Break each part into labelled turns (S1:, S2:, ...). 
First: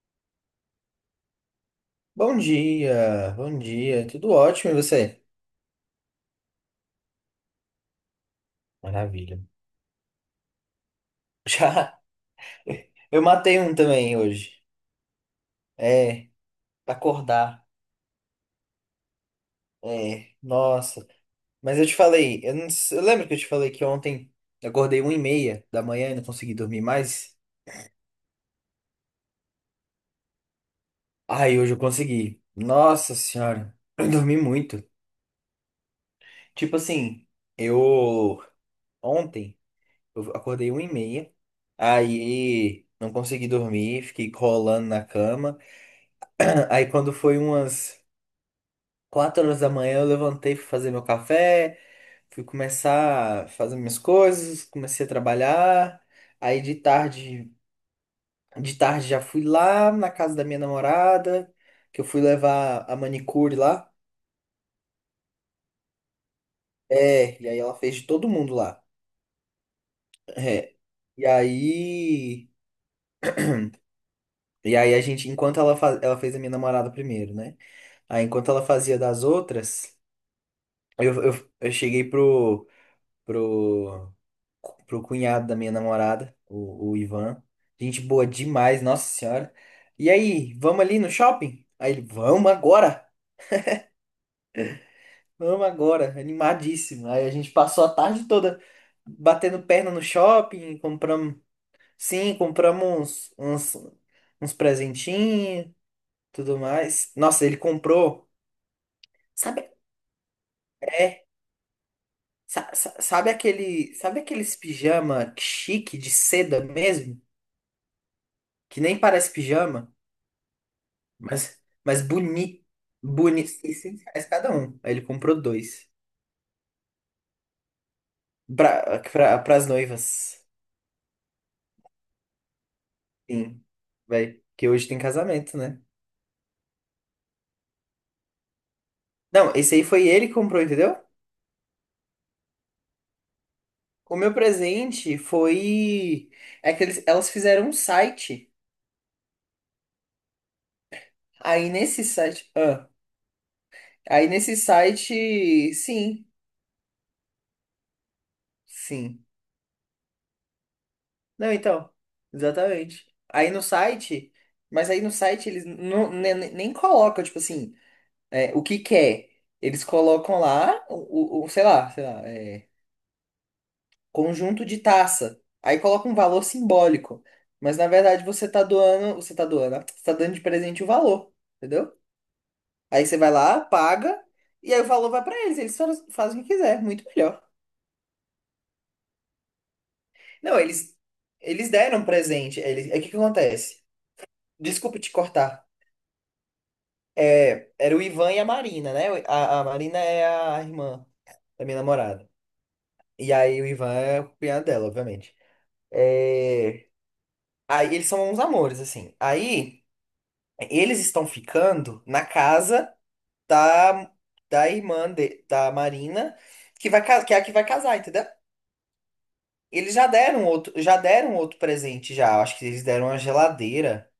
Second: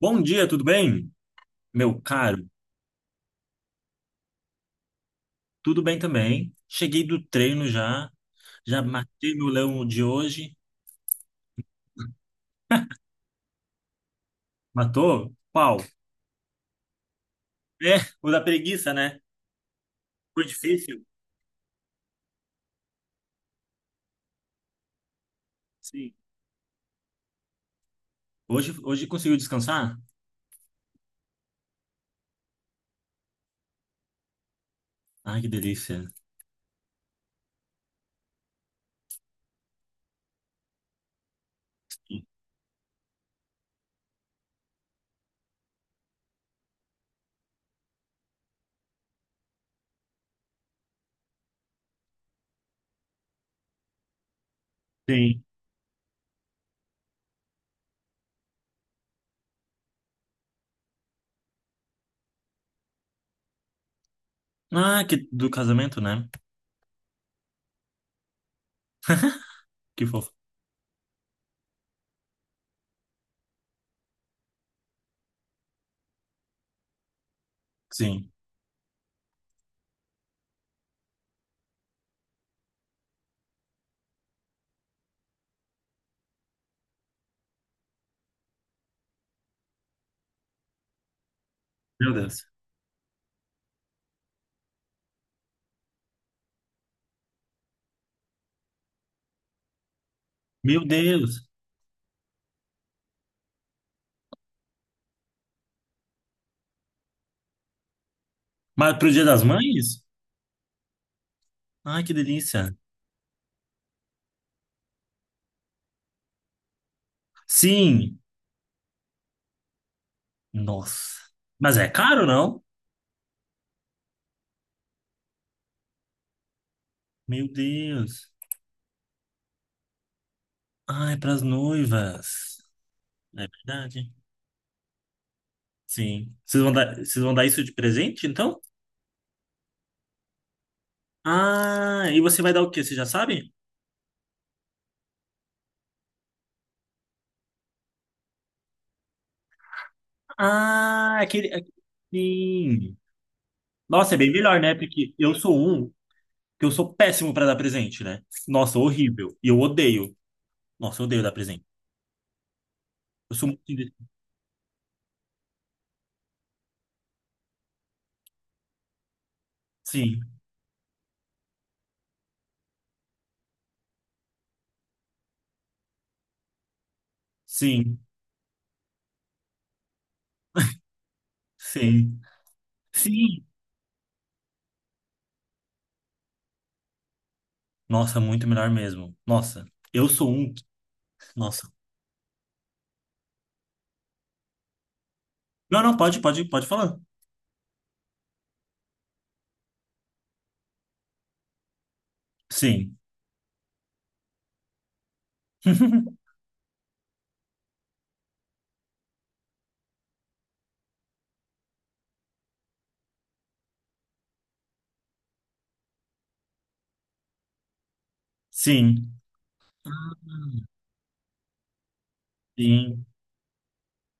S1: Bom dia, tudo bem? Meu caro,
S2: Bom dia, tudo ótimo e você?
S1: tudo bem também. Cheguei do treino já, já matei
S2: Maravilha.
S1: meu leão de hoje.
S2: Já eu matei um também hoje.
S1: Matou? Qual?
S2: É, pra acordar.
S1: É, o da preguiça, né?
S2: É,
S1: Foi difícil?
S2: nossa. Mas eu te falei, eu, não, s- eu lembro que eu te falei que ontem eu acordei 1:30 da manhã
S1: Sim.
S2: e não consegui dormir mais.
S1: Hoje, hoje conseguiu descansar?
S2: Ai, hoje eu consegui. Nossa senhora, eu dormi muito.
S1: Ai, que delícia.
S2: Tipo assim, eu ontem eu acordei uma e meia, aí não consegui dormir, fiquei rolando na cama. Aí quando foi umas 4 horas da manhã, eu levantei, fui fazer meu café, fui começar a fazer minhas coisas, comecei a
S1: Sim.
S2: trabalhar. Aí de tarde já fui lá na casa da minha namorada, que eu fui levar a manicure lá.
S1: Ah, que do casamento, né?
S2: É, e aí ela fez de todo mundo lá.
S1: Que fofo.
S2: É. E aí, e aí a gente, enquanto ela, ela fez a minha namorada primeiro, né? Aí
S1: Sim.
S2: enquanto ela fazia das outras, eu cheguei pro, pro cunhado da minha namorada, o Ivan. Gente boa demais, nossa senhora. E aí, vamos ali no shopping? Aí ele,
S1: Meu Deus.
S2: vamos agora, animadíssimo. Aí a gente passou a tarde toda batendo perna no shopping,
S1: Meu
S2: compramos,
S1: Deus.
S2: sim, compramos uns presentinhos, tudo mais. Nossa, ele comprou,
S1: Mas pro Dia das
S2: sabe,
S1: Mães?
S2: é,
S1: Ai, que delícia.
S2: sabe aqueles pijama chique de seda mesmo,
S1: Sim.
S2: que nem parece pijama?
S1: Nossa.
S2: Mas,
S1: Mas é
S2: mas
S1: caro, não?
S2: boni boni R$ 600 cada um. Aí ele comprou dois.
S1: Meu Deus.
S2: Pras noivas.
S1: Ai, pras noivas. É
S2: Sim.
S1: verdade.
S2: Vai. Que hoje tem casamento, né?
S1: Sim. Vocês vão dar isso de presente, então?
S2: Não, esse aí foi ele que comprou, entendeu?
S1: Ah, e você vai dar o quê? Você já sabe?
S2: O meu presente foi. É que eles, elas fizeram um site.
S1: Ah, aquele.
S2: Aí
S1: aque-
S2: nesse site. Ah,
S1: Sim. Nossa, é
S2: aí
S1: bem
S2: nesse
S1: melhor, né? Porque eu sou
S2: site.
S1: um
S2: Sim.
S1: que eu sou péssimo para dar presente, né? Nossa,
S2: Sim.
S1: horrível. E eu odeio. Nossa, eu odeio dar
S2: Não,
S1: presente.
S2: então. Exatamente.
S1: Eu sou
S2: Aí
S1: muito.
S2: no
S1: inde-
S2: site. Mas aí no site eles não, nem colocam, tipo assim. É, o que quer? Eles
S1: Sim,
S2: colocam lá, sei lá, sei lá, é, conjunto de taça. Aí coloca um valor simbólico. Mas na
S1: sim,
S2: verdade você tá doando, ó, você tá dando de presente o valor, entendeu?
S1: sim,
S2: Aí você vai
S1: sim.
S2: lá, paga, e aí o valor vai pra eles, eles, fazem o que quiser, muito melhor.
S1: Nossa, muito melhor mesmo. Nossa, eu sou um.
S2: Não,
S1: Nossa.
S2: eles deram um presente, eles, é o que que acontece? Desculpa te cortar.
S1: Não, não, pode, pode, pode falar.
S2: É, era o Ivan e a Marina, né? A Marina é a irmã da minha namorada.
S1: Sim,
S2: E aí o Ivan é o cunhado dela, obviamente. É. Aí eles são uns amores, assim. Aí eles estão ficando na casa da, da irmã da Marina, que vai, que é a que vai casar, entendeu?
S1: sim,
S2: Eles já deram outro presente já. Acho que eles
S1: sim.
S2: deram uma geladeira,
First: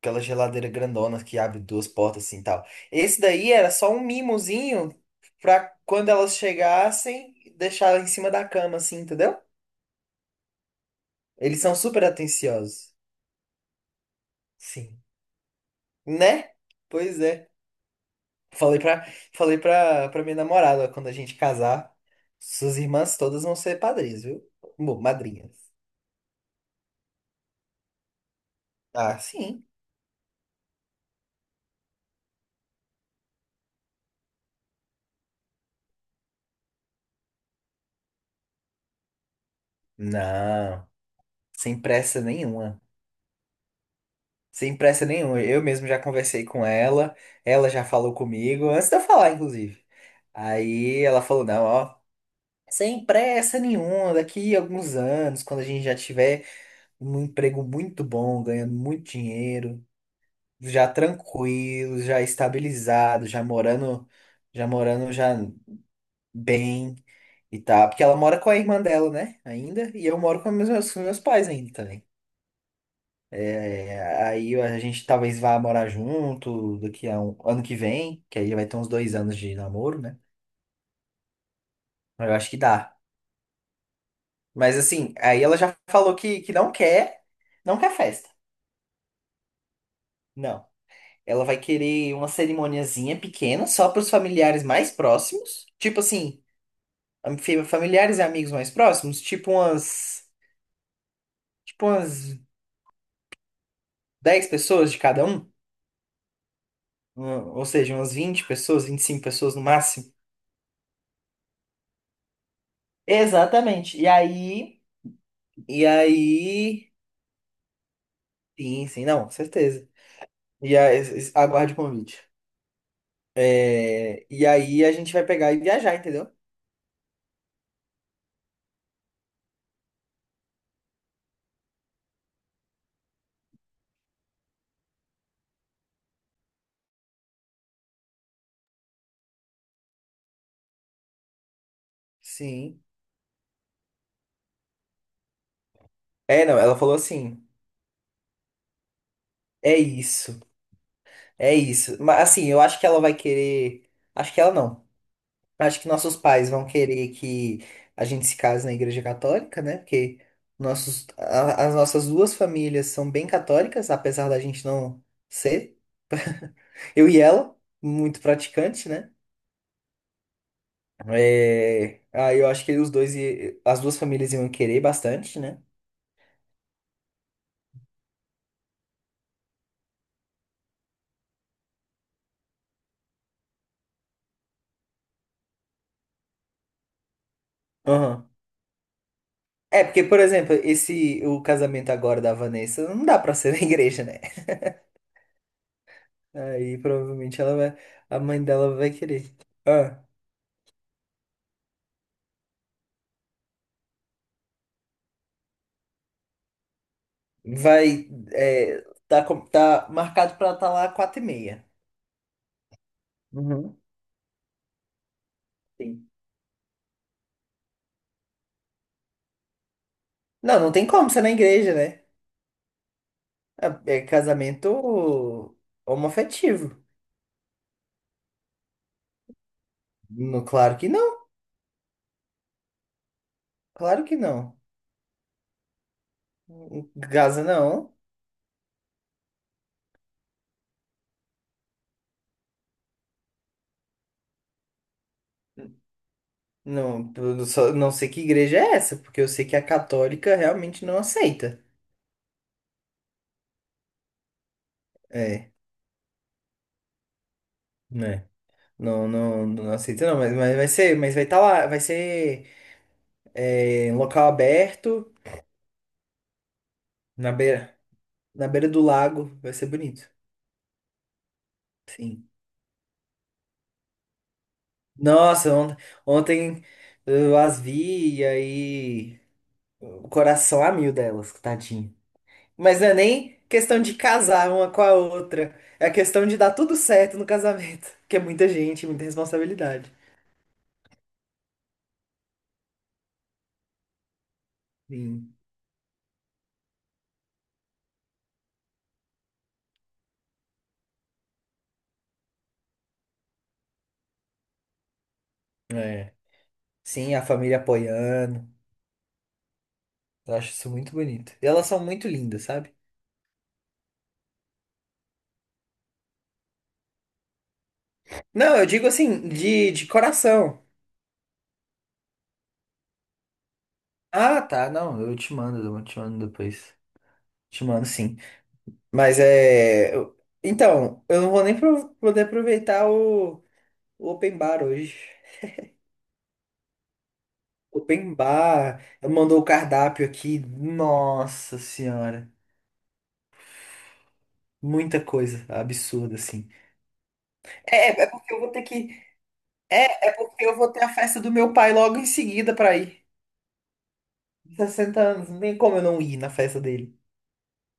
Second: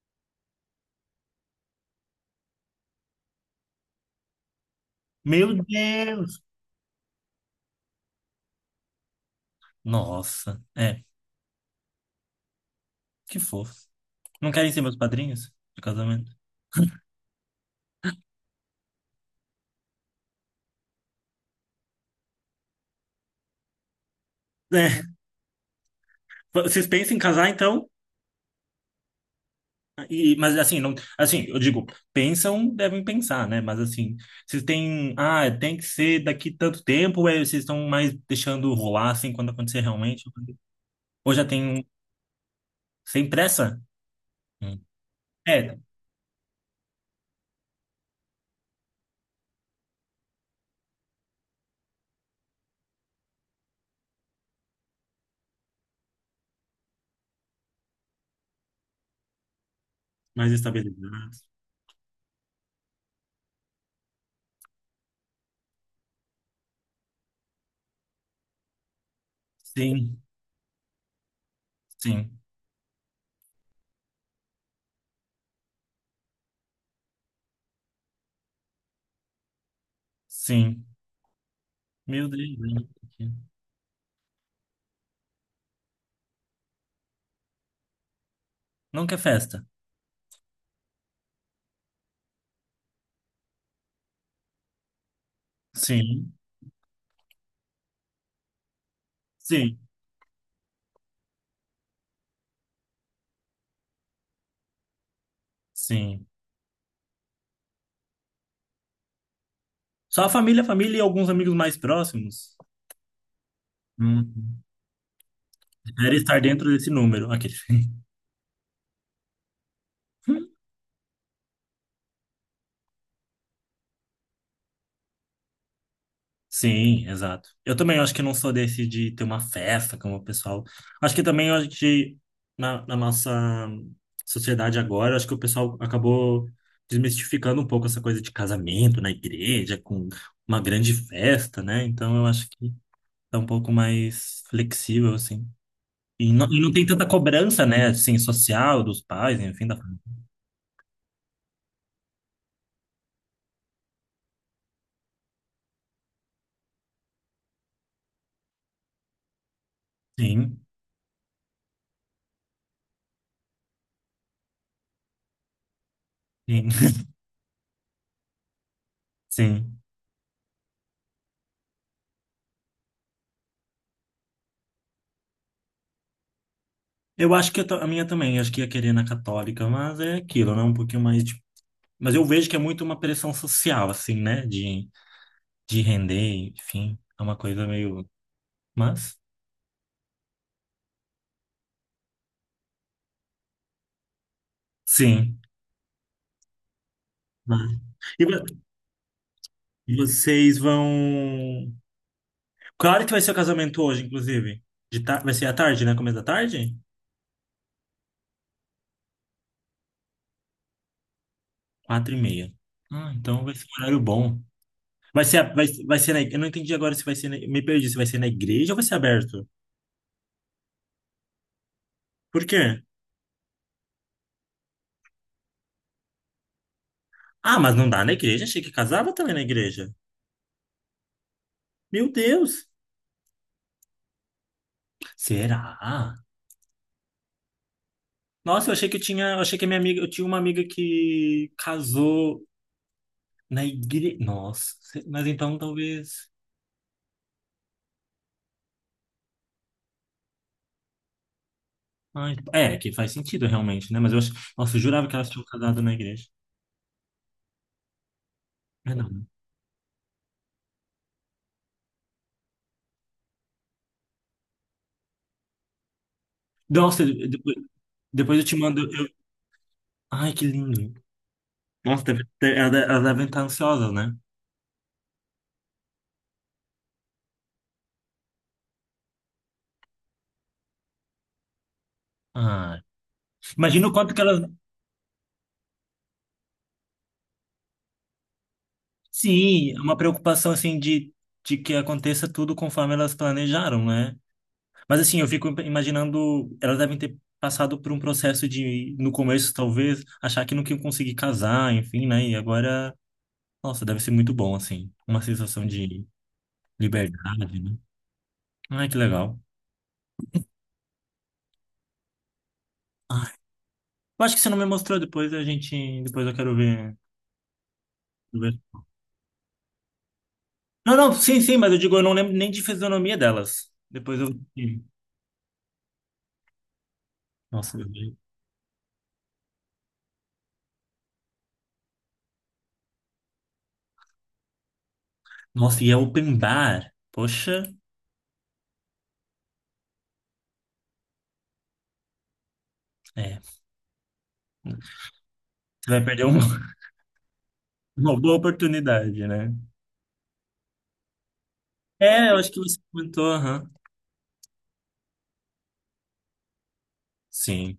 S2: aquela geladeira grandona que abre duas portas assim e tal. Esse daí era só um mimozinho
S1: Meu
S2: pra quando elas
S1: Deus!
S2: chegassem, deixar ela em cima da cama assim, entendeu?
S1: Nossa, é,
S2: Eles são super atenciosos.
S1: que fofo. Não querem ser meus
S2: Sim.
S1: padrinhos de casamento?
S2: Né? Pois é. Falei pra, pra minha namorada, ó, quando a gente casar, suas irmãs todas vão ser padrinhas, viu? Bom,
S1: É,
S2: madrinhas.
S1: vocês pensam em casar então?
S2: Ah, sim.
S1: E, mas assim, não, assim, eu digo, pensam, devem pensar, né? Mas assim, vocês têm, ah, tem que ser daqui tanto tempo, ou é, vocês estão mais deixando rolar assim quando acontecer realmente?
S2: Não,
S1: Ou já tem
S2: sem
S1: um-
S2: pressa nenhuma.
S1: Sem pressa?
S2: Sem
S1: Hum.
S2: pressa nenhuma. Eu
S1: É,
S2: mesmo já conversei com ela, ela já falou comigo, antes de eu falar, inclusive. Aí ela falou, não, ó, sem pressa nenhuma, daqui a alguns anos, quando a gente já tiver um emprego muito bom, ganhando muito dinheiro,
S1: mais
S2: já
S1: estabilidade.
S2: tranquilo, já estabilizado, já morando, já morando já bem e tal. Porque ela mora com a irmã dela, né? Ainda, e eu
S1: Sim,
S2: moro com meus pais ainda também.
S1: sim,
S2: É, aí a gente talvez vá morar junto daqui a um ano que vem, que aí vai ter uns 2 anos de namoro, né?
S1: sim. Meu
S2: Eu acho que
S1: Deus, né?
S2: dá. Mas assim, aí ela já falou que não quer, não quer festa.
S1: Não quer festa.
S2: Não. Ela vai querer uma cerimoniazinha pequena, só para os familiares mais próximos. Tipo
S1: Sim,
S2: assim, familiares e amigos mais próximos,
S1: sim,
S2: tipo umas 10 pessoas de cada um,
S1: sim.
S2: um, ou seja, umas 20 pessoas, 25 pessoas no máximo.
S1: Só a família e alguns amigos mais próximos.
S2: Exatamente.
S1: Hum.
S2: E
S1: Era estar dentro desse
S2: aí,
S1: número. Aquele.
S2: sim, sim, não, com certeza. E aí, aguarde o convite. É, e aí a gente vai pegar e viajar, entendeu?
S1: Sim, exato. Eu também acho que não sou desse de ter uma festa como o pessoal. Acho que também a gente, na nossa sociedade agora, acho que o pessoal acabou desmistificando um pouco essa coisa de casamento na igreja, com uma grande festa, né? Então eu acho que
S2: Sim.
S1: tá um pouco mais flexível, assim.
S2: É, não,
S1: E não
S2: ela
S1: tem
S2: falou
S1: tanta
S2: assim,
S1: cobrança, né? Assim, social dos pais, enfim, da
S2: é
S1: família.
S2: isso, é isso. Mas assim, eu acho que ela vai querer, acho que ela não. Acho que nossos pais vão querer que a gente se case na Igreja Católica, né? Porque
S1: Sim,
S2: nossos, as nossas duas famílias são bem católicas, apesar da gente não ser.
S1: sim.
S2: Eu e ela, muito praticante, né?
S1: Sim.
S2: É, aí eu acho que os dois, as duas famílias iam querer bastante, né?
S1: Eu acho que eu a minha também, eu acho que ia querer na católica, mas é aquilo, né? Um pouquinho mais de... Mas eu vejo que é muito uma pressão social, assim, né? De render, enfim. É uma coisa meio...
S2: Aham.
S1: Mas,
S2: É, porque, por exemplo, esse, o casamento agora da Vanessa não dá pra ser na igreja, né?
S1: sim.
S2: Aí provavelmente ela
S1: Vai.
S2: vai, a
S1: E
S2: mãe dela vai querer. Ah.
S1: vocês vão... Qual hora que vai ser o casamento hoje, inclusive? De ta... Vai ser à tarde, né? Começo da tarde?
S2: Vai. É, tá, tá marcado pra estar lá 4:30.
S1: Quatro e meia. Ah, então vai ser um
S2: Uhum.
S1: horário bom. Vai ser, vai
S2: Sim.
S1: ser na... Eu não entendi agora se vai ser... Me perdi, se vai ser na igreja ou vai ser aberto?
S2: Não, não tem como ser na igreja, né?
S1: Por quê?
S2: É, é casamento homoafetivo.
S1: Ah, mas não dá na igreja? Achei que casava também na igreja.
S2: No, claro que não,
S1: Meu Deus!
S2: claro que não.
S1: Será?
S2: Gaza não.
S1: Nossa, eu achei que eu tinha, eu achei que a minha amiga, eu tinha uma amiga que casou na igreja. Nossa, mas então talvez.
S2: Não, eu só não sei que igreja é essa, porque eu sei que a católica realmente não aceita.
S1: Ai, é, que faz sentido realmente, né? Mas eu, nossa, eu jurava que elas tinham
S2: É,
S1: casado na igreja.
S2: né?
S1: É,
S2: Não,
S1: não.
S2: não, não aceita não, mas vai ser, mas vai estar lá, vai ser é, em local aberto,
S1: Nossa,
S2: na
S1: depois,
S2: beira,
S1: depois eu
S2: na
S1: te
S2: beira
S1: mando.
S2: do
S1: eu-
S2: lago, vai ser bonito.
S1: Ai, que lindo. Nossa,
S2: Sim.
S1: elas elas devem estar ansiosas, né?
S2: Nossa, ontem eu as vi e aí o coração a mil delas, tadinho.
S1: Ah,
S2: Mas não é nem questão
S1: imagina o
S2: de
S1: quanto que elas.
S2: casar uma com a outra, é a questão de dar tudo certo no casamento, que é muita gente, muita
S1: Sim, é
S2: responsabilidade.
S1: uma preocupação assim de que aconteça tudo conforme elas planejaram, né? Mas assim, eu
S2: Sim.
S1: fico imaginando, elas devem ter passado por um processo de, no começo, talvez, achar que nunca iam conseguir casar, enfim, né? E agora, nossa, deve ser muito bom, assim. Uma sensação de
S2: É. Sim, a família
S1: liberdade, né?
S2: apoiando.
S1: Ai, que legal.
S2: Eu acho isso muito bonito. E elas são muito lindas, sabe?
S1: Ai, eu acho que você não me mostrou depois, a gente. Depois eu quero ver. Quero ver.
S2: Não, eu digo assim, de coração.
S1: Não, não, sim, sim, mas eu digo, eu não lembro nem de fisionomia delas. Depois eu.
S2: Ah, tá, não, eu te mando depois. Te
S1: Nossa,
S2: mando
S1: meu.
S2: sim. Mas é. eu- Então, eu não vou nem poder aproveitar o Open Bar hoje.
S1: Nossa, e é open bar. Poxa.
S2: Open Bar ela mandou o cardápio aqui. Nossa senhora.
S1: É,
S2: Muita coisa
S1: você vai
S2: absurda,
S1: perder uma,
S2: assim. É,
S1: uma
S2: porque
S1: boa
S2: eu vou ter que.
S1: oportunidade, né?
S2: É, é porque eu vou ter a festa do meu pai logo em
S1: É, eu acho
S2: seguida
S1: que
S2: pra
S1: você
S2: ir.
S1: comentou, aham.
S2: 60 anos, não tem como eu não ir na festa dele.
S1: Sim.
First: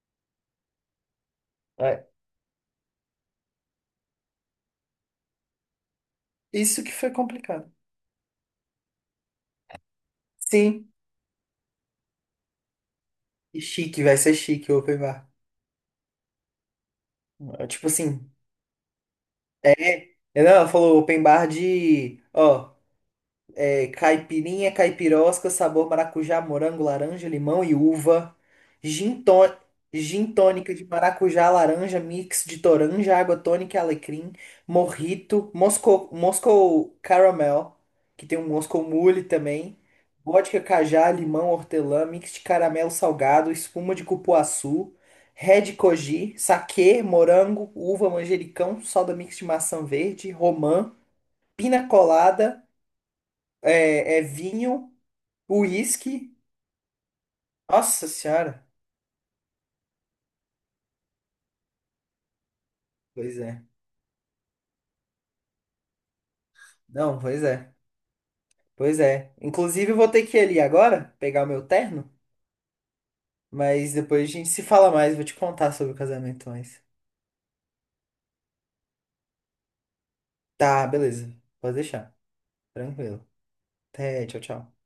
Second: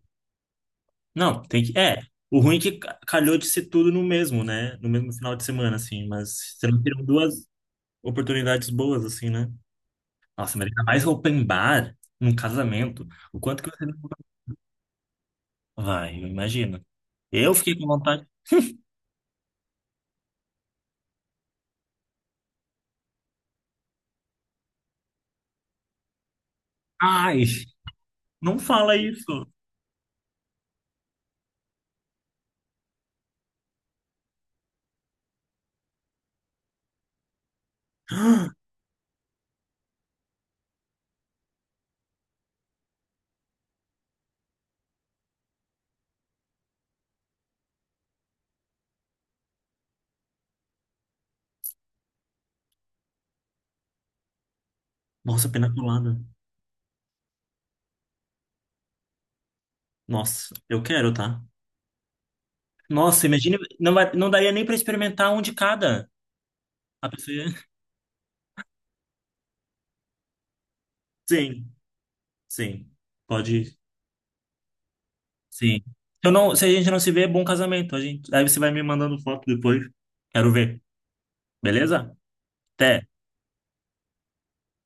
S1: Não, tem que. É,
S2: É.
S1: o ruim é que calhou de ser tudo no mesmo, né? No mesmo final de semana, assim, mas você não
S2: Isso que
S1: teriam
S2: foi
S1: duas
S2: complicado.
S1: oportunidades boas, assim, né? Nossa, mas ainda
S2: Sim,
S1: mais open bar num casamento. O
S2: e
S1: quanto que você não
S2: chique, vai ser chique o Open Bar.
S1: vai, eu imagino. Eu
S2: É,
S1: fiquei com
S2: tipo
S1: vontade.
S2: assim, é. Não, ela falou Open Bar de. Ó. É, caipirinha, caipirosca, sabor maracujá, morango, laranja,
S1: Ai,
S2: limão e uva.
S1: não fala
S2: Gin,
S1: isso.
S2: tó- gin tônica de maracujá, laranja, mix de toranja, água tônica e alecrim. Morrito, Moscou, Moscou Caramel, que tem um Moscou Mule também. Vodka, cajá, limão, hortelã, mix de caramelo salgado, espuma de cupuaçu. Red Koji, saquê, morango, uva, manjericão, soda mix de maçã verde, romã, pina colada é, é vinho,
S1: Nossa, pena colada.
S2: uísque. Nossa senhora.
S1: Nossa, eu quero, tá? Nossa,
S2: Pois
S1: imagina,
S2: é.
S1: não, não daria nem pra experimentar um de cada. A
S2: Não,
S1: pessoa
S2: pois
S1: ia-
S2: é. Pois é. Inclusive, eu vou ter que ir ali agora, pegar o meu
S1: Sim,
S2: terno.
S1: sim. Pode ir.
S2: Mas depois a gente se fala mais, vou te contar
S1: Sim.
S2: sobre o
S1: Eu
S2: casamento
S1: não, se a
S2: mais.
S1: gente não se vê, é bom casamento. A gente, aí você vai me mandando foto depois. Quero ver.
S2: Tá, beleza. Pode deixar.
S1: Beleza? Até.
S2: Tranquilo. Até, tchau, tchau.